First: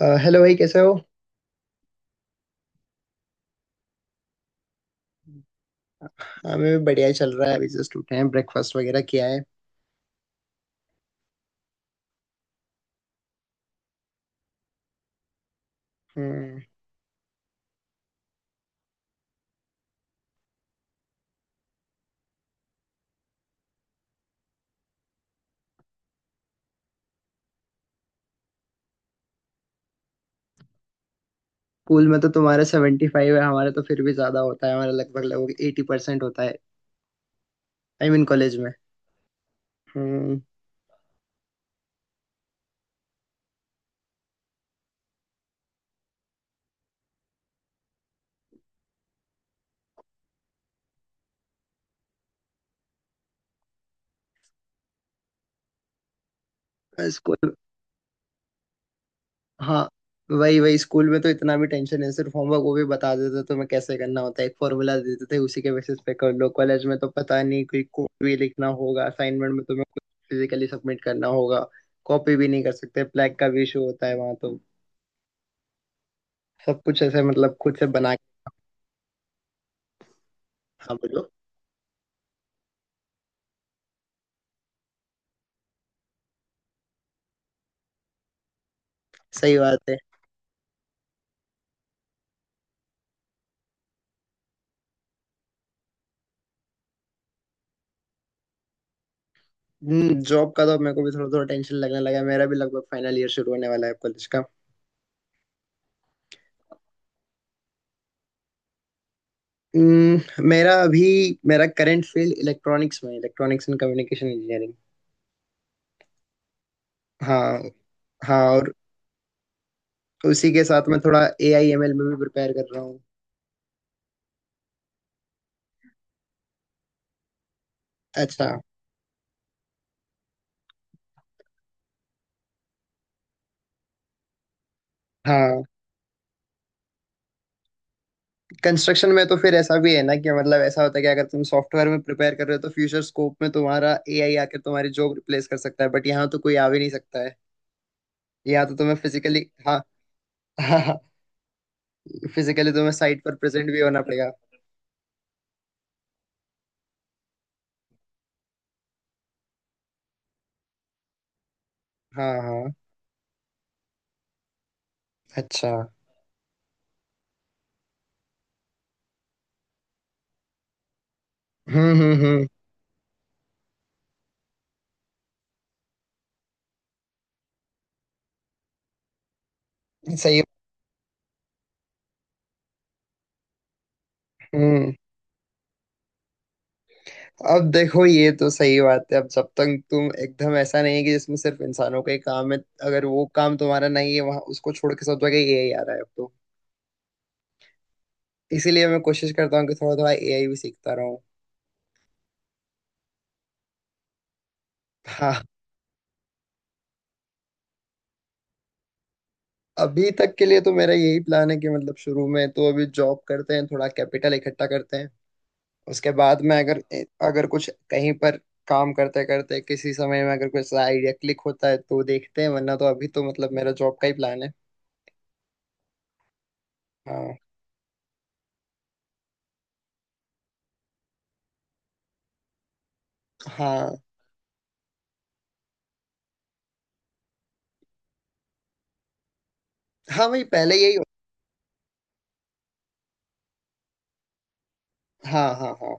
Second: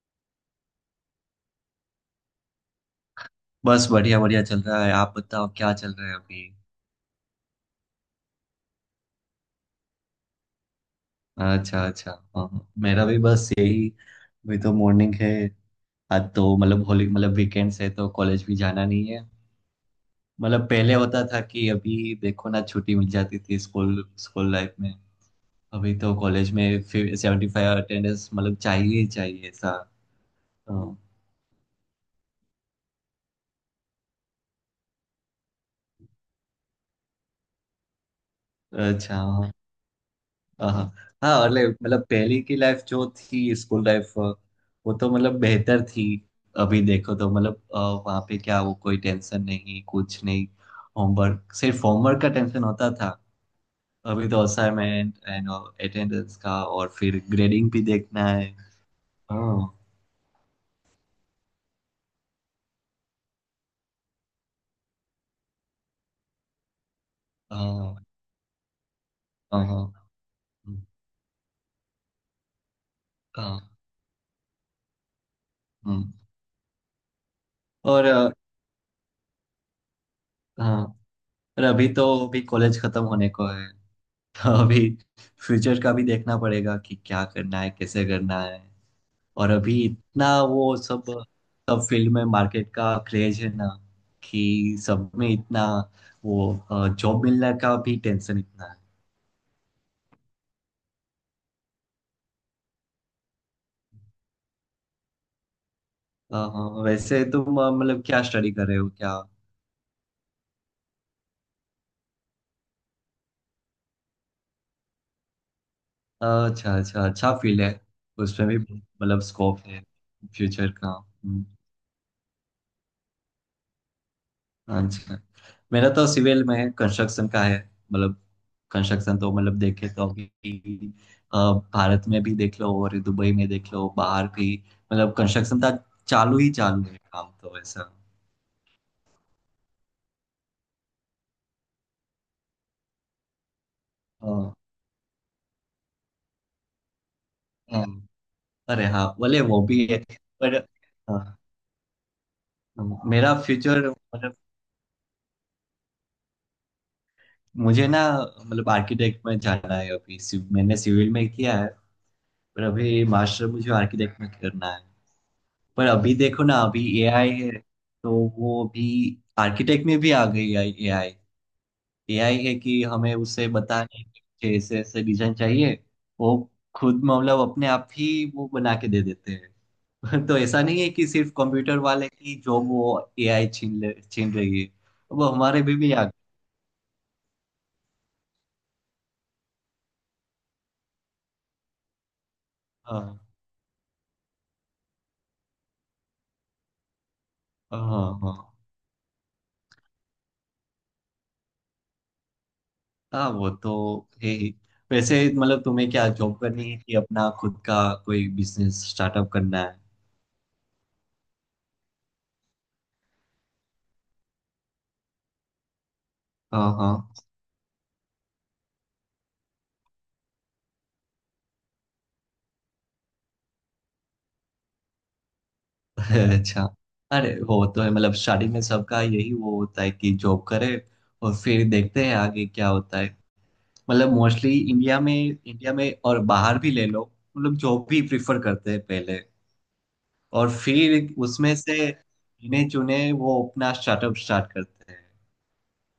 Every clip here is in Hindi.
हेलो भाई, कैसे हो। बस बढ़िया बढ़िया चल रहा है। आप बताओ क्या चल रहा है अभी। हमें भी बढ़िया ही चल रहा है। अभी जस्ट उठे हैं, ब्रेकफास्ट वगैरह किया है। अच्छा अच्छा। हाँ हाँ। मेरा भी बस यही, अभी तो मॉर्निंग है। आज तो हम्म। मतलब होली, मतलब वीकेंड्स है तो कॉलेज भी जाना नहीं है। मतलब पहले होता था कि अभी देखो ना, छुट्टी मिल जाती थी स्कूल स्कूल लाइफ में। अभी तो कॉलेज में 75 अटेंडेंस मतलब चाहिए ही चाहिए ऐसा। हाँ। स्कूल में तो तुम्हारे 75 है, हमारे तो फिर भी ज्यादा होता है, हमारा लगभग लगभग 80% होता है। आई मीन, कॉलेज में। अच्छा। हाँ हम्म। हाँ हाँ। हाँ, मतलब पहले की लाइफ जो थी, स्कूल लाइफ, वो तो मतलब बेहतर थी। अभी देखो तो मतलब वहाँ पे क्या, वो कोई टेंशन नहीं, कुछ नहीं। होमवर्क, सिर्फ होमवर्क का टेंशन होता था। अभी तो असाइनमेंट एंड अटेंडेंस का, और फिर स्कूल। ग्रेडिंग भी देखना है। हाँ हाँ। वही वही, स्कूल में तो इतना भी टेंशन नहीं, सिर्फ होमवर्क, वो भी बता देते तो मैं कैसे करना होता है, एक फॉर्मूला दे देते थे उसी के बेसिस पे कर लो। कॉलेज में तो पता नहीं, कोई हाँ कोड भी लिखना होगा असाइनमेंट में, हाँ तुम्हें कुछ हाँ। फिजिकली सबमिट करना होगा। कॉपी भी नहीं कर सकते, ब्लैक का हाँ, भी इशू होता है वहां तो। हम्म। सब कुछ ऐसे मतलब खुद से और बना। अ, हाँ, हाँ, बोलो। और अभी तो अभी कॉलेज खत्म होने को है तो अभी फ्यूचर का भी देखना पड़ेगा कि क्या करना है, कैसे करना है। और सही बात अभी है। इतना वो, सब सब फील्ड में मार्केट का क्रेज है ना, कि सब में इतना वो, जॉब मिलने का भी टेंशन इतना है। जॉब का तो मेरे को भी थोड़ा थोड़ा टेंशन लगने लगा है। मेरा भी लगभग फाइनल ईयर शुरू होने वाला है कॉलेज का। हाँ, वैसे तुम मतलब क्या स्टडी कर रहे हो क्या। हम्म, मेरा अभी मेरा करंट फील्ड इलेक्ट्रॉनिक्स में, इलेक्ट्रॉनिक्स एंड कम्युनिकेशन इंजीनियरिंग। अच्छा अच्छा, अच्छा हाँ फील्ड है। उसमें हाँ। और भी मतलब स्कोप है उसी के फ्यूचर साथ का। मैं थोड़ा हम्म। AIML में भी प्रिपेयर कर रहा हूँ। अच्छा। मेरा तो सिविल में कंस्ट्रक्शन का है। मतलब अच्छा, कंस्ट्रक्शन तो मतलब देखे तो अभी अ, भारत में भी देख लो और दुबई में देख लो, बाहर भी। मतलब कंस्ट्रक्शन हाँ। का चालू ही चालू है, काम तो ऐसा। कंस्ट्रक्शन में तो फिर ऐसा भी है ना कि मतलब ऐसा होता है कि अगर तुम सॉफ्टवेयर में प्रिपेयर कर रहे हो तो फ्यूचर स्कोप में तुम्हारा एआई हाँ, आकर तुम्हारी जॉब रिप्लेस कर सकता है, बट यहाँ तो कोई आ भी नहीं सकता है। हाँ, यहाँ तो अरे तुम्हें हाँ बोले, फिजिकली, वो हाँ। भी है पर। हाँ, फिजिकली तुम्हें साइट पर मेरा प्रेजेंट भी फ्यूचर होना पड़ेगा। मतलब, मुझे ना, मतलब आर्किटेक्ट में जाना है। अभी मैंने सिविल में किया है, हाँ पर हाँ। अभी मास्टर मुझे आर्किटेक्ट में करना है। अच्छा। पर अभी देखो ना, अभी एआई है, तो वो अभी आर्किटेक्ट में भी आ गई है एआई। एआई हम्म। है कि हमें उसे बताने कि मुझे ऐसे ऐसे डिजाइन चाहिए, वो खुद मतलब अपने आप ही वो बना के दे देते हैं तो सही। ऐसा नहीं है कि सिर्फ कंप्यूटर वाले की जॉब वो एआई छीन रही है। हम्म। अब हमारे भी आ गए। अब देखो, ये तो सही बात है। अब जब तक तुम एकदम, ऐसा नहीं है कि जिसमें सिर्फ इंसानों का ही काम है, अगर हाँ वो काम तुम्हारा नहीं है, वहां उसको छोड़ के सब जगह एआई आ रहा है अब तो। हाँ हाँ इसीलिए मैं कोशिश करता हूँ कि थोड़ा थोड़ा एआई भी सीखता रहूँ। हाँ। वो तो है ही। वैसे हाँ। मतलब तुम्हें क्या जॉब करनी है कि अपना खुद का कोई बिजनेस स्टार्टअप करना है। अभी तक के लिए तो मेरा यही प्लान है कि मतलब शुरू में तो अभी जॉब करते हैं, थोड़ा कैपिटल इकट्ठा करते हैं। उसके बाद में हाँ अगर हाँ। अगर कुछ कहीं पर काम करते करते किसी समय में अगर कुछ आइडिया क्लिक होता है तो देखते हैं, वरना तो अभी तो मतलब मेरा जॉब का ही प्लान है। अच्छा। अरे हाँ वो तो है, मतलब स्टार्टिंग में सबका यही वो होता है कि जॉब करे, और फिर देखते हैं आगे क्या होता है। हाँ। मतलब मोस्टली इंडिया में और बाहर भी ले लो, वो लोग जॉब भी प्रिफर करते हैं पहले। हाँ भाई, और पहले यही फिर उसमें से गिने चुने वो अपना स्टार्टअप स्टार्ट करते हैं। हाँ हाँ हाँ।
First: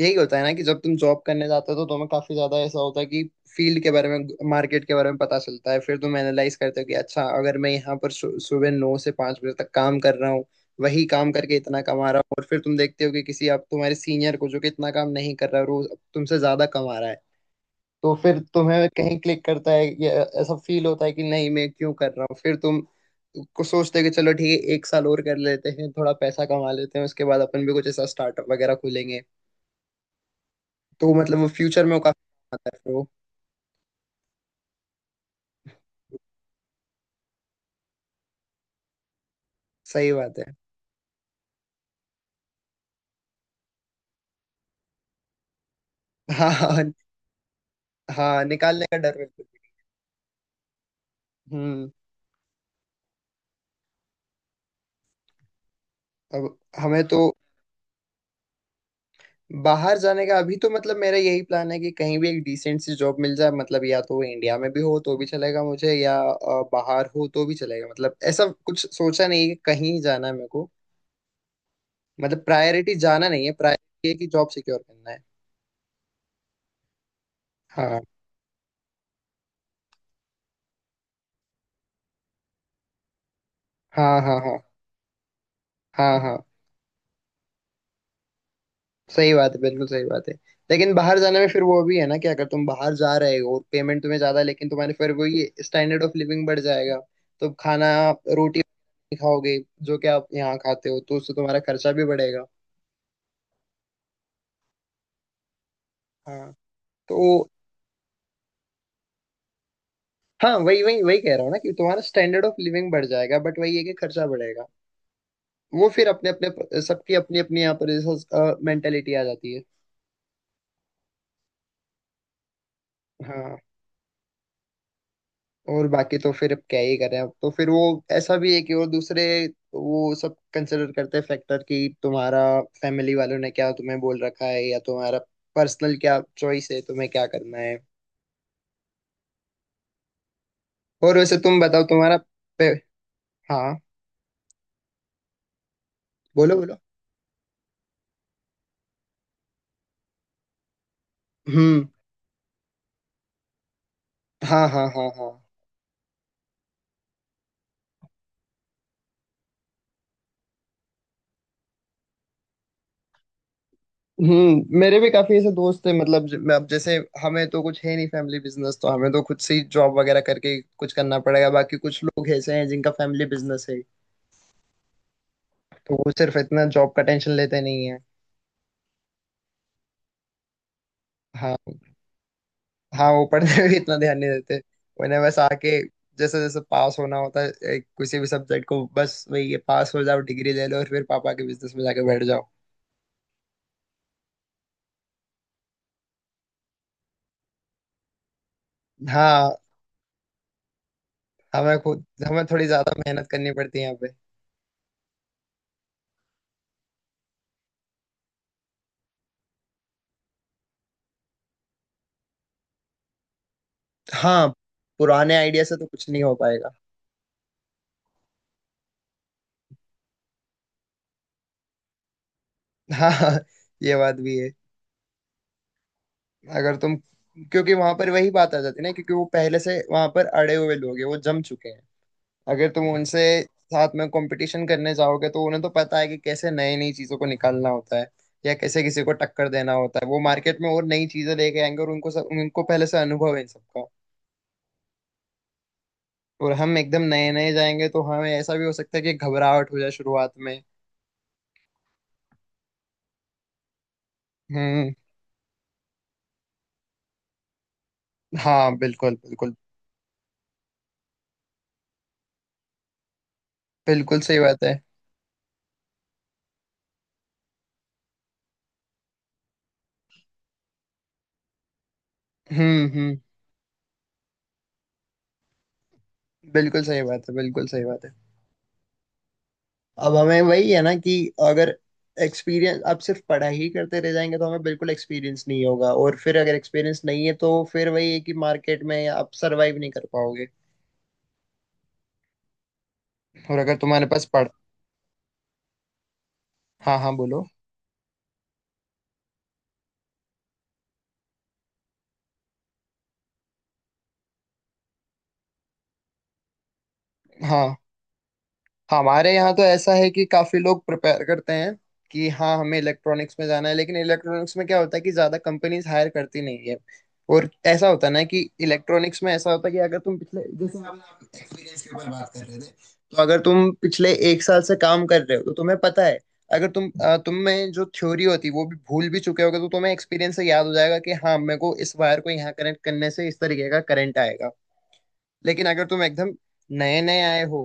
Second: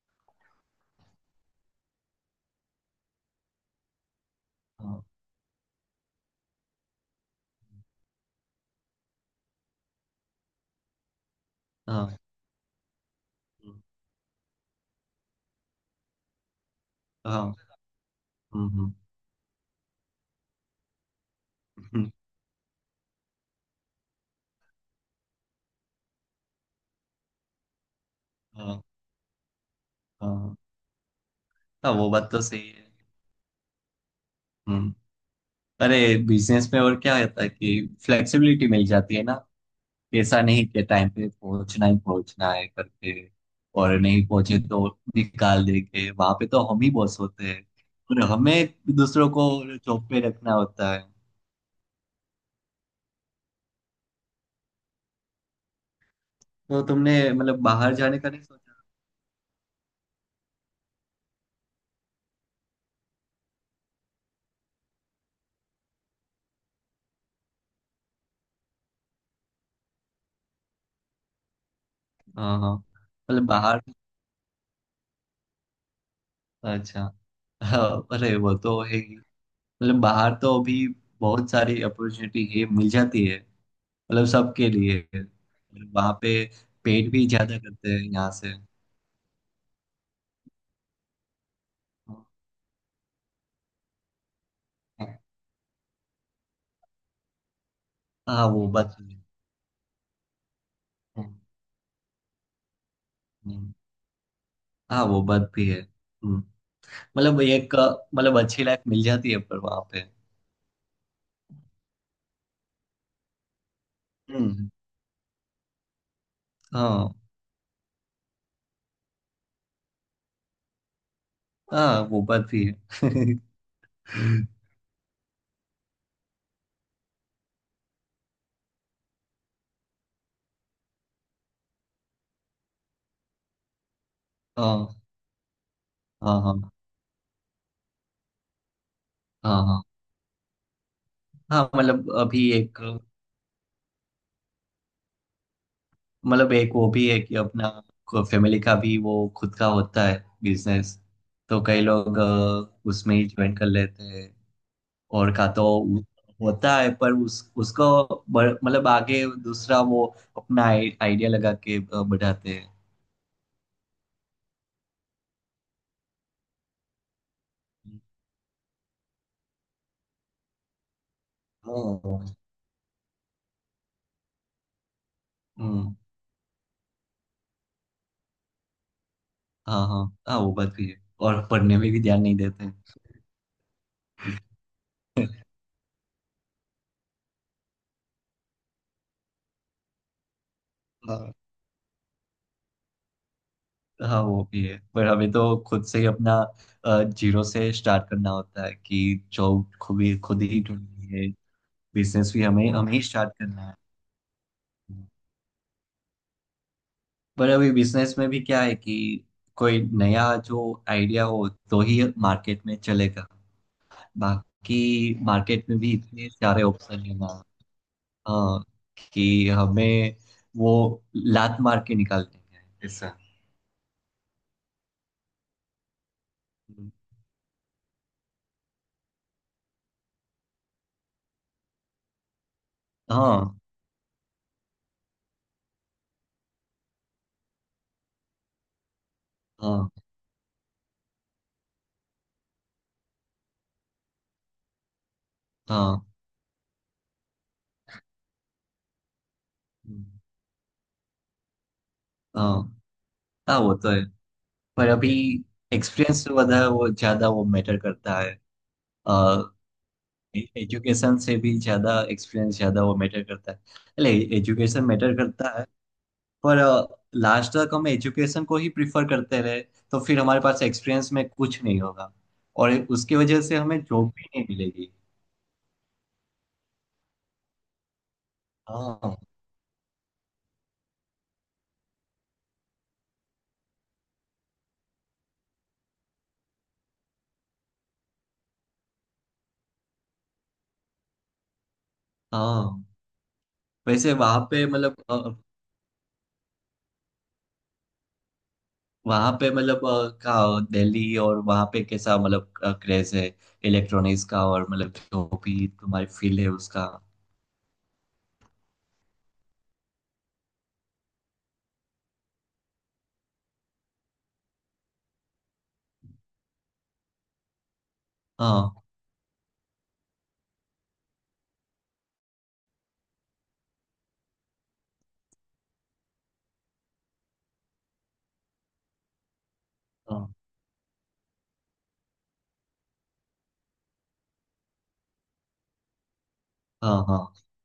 यही होता है ना कि जब तुम जॉब करने जाते हो तो तुम्हें काफी ज्यादा ऐसा होता है कि फील्ड के बारे में, मार्केट के हाँ बारे में पता चलता है, फिर तुम एनालाइज करते हो कि अच्छा, अगर मैं यहाँ पर सुबह 9 से 5 बजे तक काम कर रहा हूँ, वही काम करके इतना कमा हाँ रहा हूँ, और फिर तुम देखते हो कि किसी आप तुम्हारे सीनियर को जो कि इतना काम नहीं कर रहा है और वो तुमसे ज्यादा कमा रहा है, हाँ। तो फिर हम्म, तुम्हें हम्म, कहीं क्लिक करता है या ऐसा फील होता है कि नहीं, मैं क्यों हम्म, कर रहा हूँ, फिर तुम कुछ सोचते हो कि चलो ठीक है, एक साल और कर लेते हैं, थोड़ा पैसा कमा लेते हैं, उसके बाद अपन भी कुछ ऐसा स्टार्टअप वगैरह हाँ खोलेंगे। हाँ। तो मतलब वो फ्यूचर में हाँ, वो वो काफी बात तो काम सही आता है है। फिर वो। हम्म। अरे बिजनेस में और क्या होता है कि फ्लेक्सिबिलिटी मिल जाती है ना। सही बात ऐसा है। नहीं कि टाइम पे पहुंचना ही पहुंचना है करके, और नहीं पहुंचे तो निकाल देंगे। वहां पे हाँ तो हम ही हाँ। बॉस होते हैं, और हाँ, हमें निकालने का डर दूसरों बिल्कुल को जॉब पे रखना होता है। भी। हम्म। अब तो हमें तुमने तो मतलब बाहर जाने का नहीं सोचा। बाहर जाने का अभी तो मतलब मेरा यही प्लान है कि कहीं भी एक डिसेंट सी जॉब मिल जाए, मतलब या तो वो इंडिया में भी हो तो भी चलेगा मुझे या बाहर हो तो भी चलेगा, मतलब ऐसा कुछ सोचा नहीं है कि कहीं जाना है मेरे को। मतलब हाँ हाँ, प्रायोरिटी जाना नहीं मतलब है, बाहर। प्रायोरिटी है कि जॉब सिक्योर करना है। अच्छा। हाँ हाँ, अरे वो तो है ही। मतलब बाहर तो अभी बहुत सारी अपॉर्चुनिटी है, मिल जाती है हाँ मतलब हाँ हाँ। सबके लिए। और वहाँ हाँ हाँ। पे पेट भी ज्यादा करते हैं यहाँ से। सही बात है, बिल्कुल सही बात है। लेकिन बाहर जाने में फिर वो भी है ना कि अगर तुम बाहर जा रहे हो और पेमेंट तुम्हें ज्यादा है, लेकिन तुम्हारे फिर वो ये स्टैंडर्ड ऑफ लिविंग बढ़ जाएगा, तो खाना हाँ रोटी वो बात तो नहीं है। खाओगे जो कि आप यहाँ खाते हो, तो उससे हम्म, तुम्हारा खर्चा भी बढ़ेगा। हम्म। हाँ वो बात भी है। हाँ। मतलब तो, एक मतलब अच्छी लाइफ मिल जाती है पर वहां पे। हाँ वही वही वही कह रहा हूँ ना कि तुम्हारा स्टैंडर्ड ऑफ लिविंग बढ़ जाएगा, बट वही है कि खर्चा बढ़ेगा। हम्म। वो फिर अपने अपने हाँ सबकी अपनी अपनी यहाँ पर मेंटेलिटी आ जाती है। हाँ वो बात भी है हाँ। और बाकी तो फिर अब क्या ही करें, अब तो फिर वो, ऐसा भी है कि और दूसरे वो सब कंसिडर करते हैं फैक्टर, कि तुम्हारा फैमिली वालों ने क्या तुम्हें बोल रखा है, या हाँ तुम्हारा पर्सनल क्या हाँ चॉइस हाँ है, तुम्हें क्या करना है। हाँ हाँ और वैसे तुम हाँ, बताओ, मतलब तुम्हारा अभी पे... एक, हाँ मतलब बोलो एक बोलो। वो भी है कि अपना फैमिली का भी वो खुद का होता है बिजनेस, तो कई हम्म। लोग उसमें ही ज्वाइन कर लेते हैं। हाँ हाँ हाँ हाँ। और का तो उ- होता है पर उस उसको मतलब आगे दूसरा वो अपना आइडिया लगा के बढ़ाते हैं। हम्म, मेरे भी काफी ऐसे दोस्त हैं, मतलब अब जैसे हमें तो कुछ है नहीं फैमिली बिजनेस, तो हमें तो खुद से ही जॉब वगैरह करके कुछ करना पड़ेगा, बाकी कुछ लोग हाँ, ऐसे हैं जिनका फैमिली बिजनेस है, तो हम्म, वो सिर्फ इतना जॉब का टेंशन लेते नहीं है। हाँ हाँ हाँ वो बात भी है, और हाँ। पढ़ने में भी ध्यान नहीं देते हैं। हाँ वो पढ़ने में भी इतना ध्यान नहीं देते, उन्हें बस आके जैसे जैसे पास होना होता है, किसी भी सब्जेक्ट को बस वही ये, पास हो जाओ डिग्री ले लो और फिर पापा हाँ के बिजनेस में जाके बैठ जाओ। हाँ वो भी है, पर हमें तो खुद से ही अपना जीरो से स्टार्ट करना होता है कि हाँ। जॉब खुद ही ढूंढनी है। हमें खुद, बिजनेस भी हमें थोड़ी हमें हमें ज्यादा ही मेहनत स्टार्ट करनी करना है। पड़ती है यहाँ पे। पर अभी बिजनेस में भी क्या है कि कोई नया जो आइडिया हो तो ही मार्केट में चलेगा, हाँ। बाकी पुराने आइडिया मार्केट से में तो भी कुछ नहीं इतने हो सारे पाएगा। ऑप्शन है ना। हाँ, कि हमें वो लात मार के निकाल देंगे ऐसा। हाँ, ये बात भी है। अगर तुम, क्योंकि वहां पर वही बात आ जाती है ना, क्योंकि वो पहले से वहां पर अड़े हुए लोग हैं, वो जम चुके हैं। अगर तुम उनसे हाँ साथ में कंपटीशन करने जाओगे तो उन्हें तो पता है कि कैसे नई नई चीजों को निकालना होता है, या कैसे किसी को टक्कर देना हाँ होता है, वो मार्केट में और नई चीजें लेके आएंगे, और उनको सब, उनको पहले से अनुभव है इन सबका, हाँ और हम एकदम नए नए जाएंगे तो हमें ऐसा भी हो सकता है कि घबराहट हो जाए शुरुआत में। हाँ। हाँ वो तो है, पर हम्म। अभी एक्सपीरियंस से ज्यादा वो मैटर करता है। हाँ बिल्कुल बिल्कुल। एजुकेशन से भी ज्यादा एक्सपीरियंस ज्यादा वो मैटर करता है। अरे बिल्कुल सही बात है। एजुकेशन मैटर करता है, पर लास्ट तक हम एजुकेशन को ही प्रिफर करते रहे तो फिर हमारे पास एक्सपीरियंस में कुछ नहीं होगा, और उसकी हम्म। वजह से हमें जॉब भी नहीं मिलेगी। बिल्कुल सही बात है, बिल्कुल सही बात है। हाँ अब हमें वही है ना कि अगर, एक्सपीरियंस, आप सिर्फ पढ़ाई ही करते रह जाएंगे तो हमें बिल्कुल एक्सपीरियंस नहीं होगा, और फिर अगर एक्सपीरियंस नहीं है तो फिर वही है कि मार्केट में आप सरवाइव नहीं कर पाओगे। हाँ। और अगर तुम्हारे वैसे पास वहां पढ़, पे मतलब हाँ हाँ बोलो। वहां पे मतलब अ, का दिल्ली और वहां पे कैसा मतलब क्रेज है इलेक्ट्रॉनिक्स का, और मतलब जो भी तुम्हारी फील्ड है उसका। हाँ, हमारे यहाँ तो ऐसा है कि काफी लोग प्रिपेयर करते हैं कि हाँ हमें इलेक्ट्रॉनिक्स में जाना है, लेकिन इलेक्ट्रॉनिक्स में क्या होता है कि ज्यादा कंपनीज हायर करती नहीं है। और ऐसा होता है ना कि हाँ इलेक्ट्रॉनिक्स में ऐसा होता है कि अगर तुम पिछले, जैसे हम एक्सपीरियंस के ऊपर बात कर रहे थे, तो अगर तुम पिछले एक साल से काम कर रहे हो तो तुम्हें पता है, अगर तुम में जो थ्योरी होती है वो भी भूल भी चुके होगे तो तुम्हें हाँ एक्सपीरियंस से याद हो जाएगा कि हाँ मेरे को इस वायर को यहाँ कनेक्ट करने से इस तरीके का करंट आएगा, लेकिन अगर तुम एकदम हाँ नए नए हाँ आए हो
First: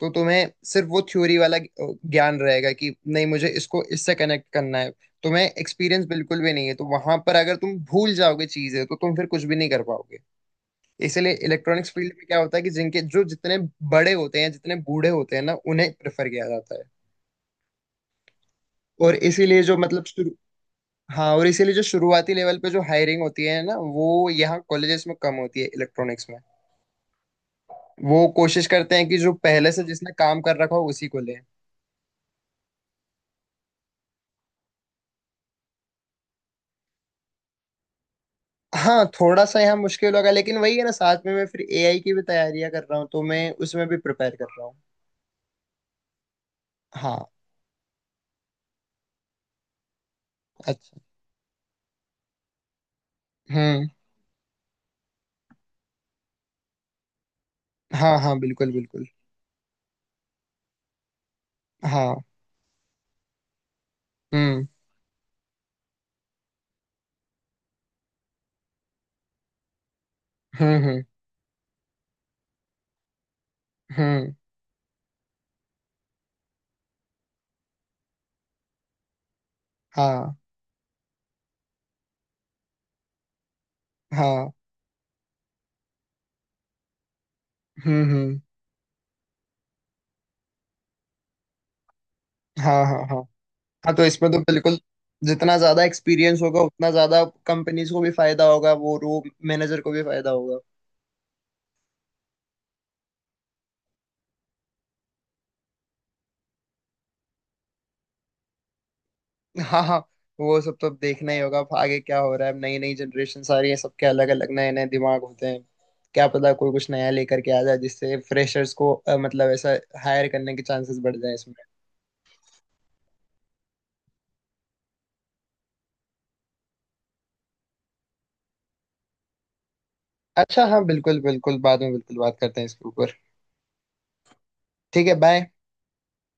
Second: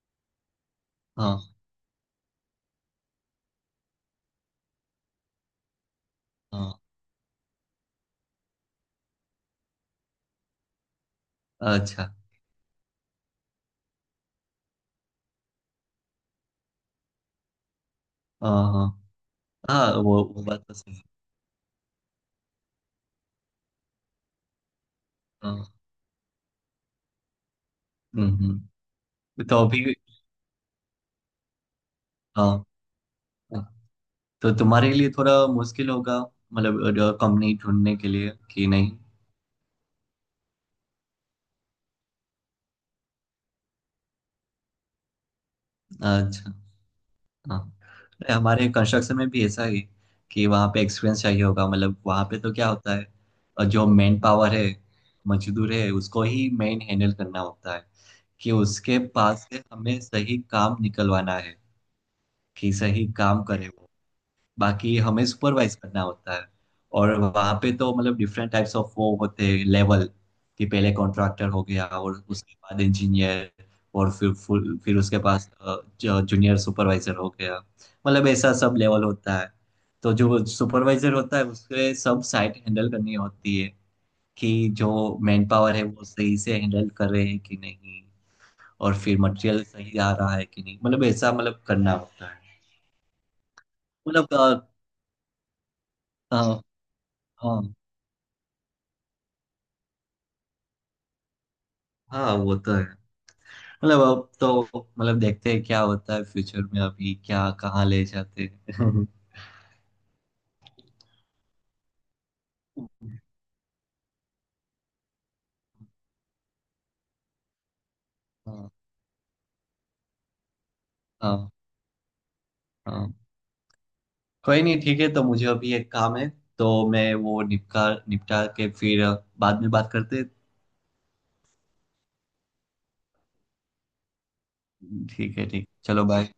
तो तुम्हें सिर्फ वो थ्योरी हाँ वाला ज्ञान रहेगा कि नहीं, मुझे इसको इससे कनेक्ट करना है, तुम्हें एक्सपीरियंस बिल्कुल भी नहीं हाँ। है, तो वहां पर अगर तुम भूल जाओगे चीजें तो तुम फिर कुछ भी नहीं कर पाओगे। इसीलिए इलेक्ट्रॉनिक्स अच्छा। फील्ड में क्या होता है कि जिनके जो जितने बड़े होते हैं, जितने बूढ़े होते हैं ना उन्हें प्रेफर किया जाता है, हाँ हाँ और इसीलिए जो हाँ, मतलब शुरू, वो बात तो सही है। हाँ और इसीलिए जो शुरुआती लेवल पे जो हायरिंग होती है ना वो यहाँ कॉलेजेस में कम होती हाँ। है इलेक्ट्रॉनिक्स में। वो हम्म कोशिश करते हम्म। हैं कि जो तो पहले से अभी जिसने काम कर रखा हो उसी को ले। हाँ हाँ। तो तुम्हारे लिए थोड़ा मुश्किल होगा मतलब कंपनी ढूंढने के लिए कि नहीं। हाँ थोड़ा सा यहाँ मुश्किल होगा, लेकिन वही है ना, साथ में मैं फिर एआई की भी तैयारियां कर रहा हूँ, तो मैं उसमें भी प्रिपेयर कर रहा हूँ। अच्छा। हाँ। हाँ। अरे हमारे कंस्ट्रक्शन में भी ऐसा ही, कि वहाँ पे अच्छा। एक्सपीरियंस चाहिए होगा। मतलब वहाँ पे तो क्या होता है, और हम्म। जो मेन पावर है, मजदूर है, उसको ही मेन हैंडल करना होता है हाँ हाँ। कि बिल्कुल उसके बिल्कुल। पास से हमें सही काम निकलवाना है, हाँ। कि सही काम करे वो। हम्म बाकी हमें सुपरवाइज करना होता है। और वहाँ पे तो मतलब डिफरेंट टाइप्स ऑफ वो होते हैं लेवल, कि हम्म पहले हम्म कॉन्ट्रैक्टर हो गया और उसके बाद इंजीनियर, और हम्म। फिर फुल फिर उसके पास जूनियर सुपरवाइजर हो गया, मतलब ऐसा सब लेवल होता है। तो हाँ जो सुपरवाइजर होता है उसके सब साइट हैंडल करनी होती है, हाँ। कि जो मैन पावर है वो सही से हैंडल कर रहे हैं कि नहीं, हम्म। और फिर मटेरियल सही आ रहा है कि नहीं, मतलब ऐसा मतलब करना होता है। हाँ हाँ हाँ हाँ, तो इसमें मतलब तो बिल्कुल जितना ज्यादा अ, एक्सपीरियंस होगा उतना ज्यादा हाँ कंपनीज को भी फायदा होगा, वो रो मैनेजर को भी फायदा होगा। हाँ वो तो है, मतलब अब तो, मतलब देखते हैं क्या होता है फ्यूचर में, अभी क्या कहाँ ले जाते हैं हाँ हाँ। वो सब तो अब देखना ही होगा, अब आगे क्या हो रहा है। अब नई नई जनरेशन सारी है, सबके अलग अलग नए नए दिमाग होते हैं। क्या पता कोई कुछ नया लेकर के आ जाए जिससे हाँ फ्रेशर्स को मतलब ऐसा हायर करने के चांसेस बढ़ जाए हाँ इसमें। हाँ। कोई नहीं, ठीक है, तो मुझे अभी एक काम है, तो मैं वो निपटा निपटा के फिर बाद में बात करते हैं। अच्छा, हाँ बिल्कुल बिल्कुल, बाद में बिल्कुल बात करते हैं इसके ऊपर। ठीक है, ठीक है, बाय। ठीक चलो बाय।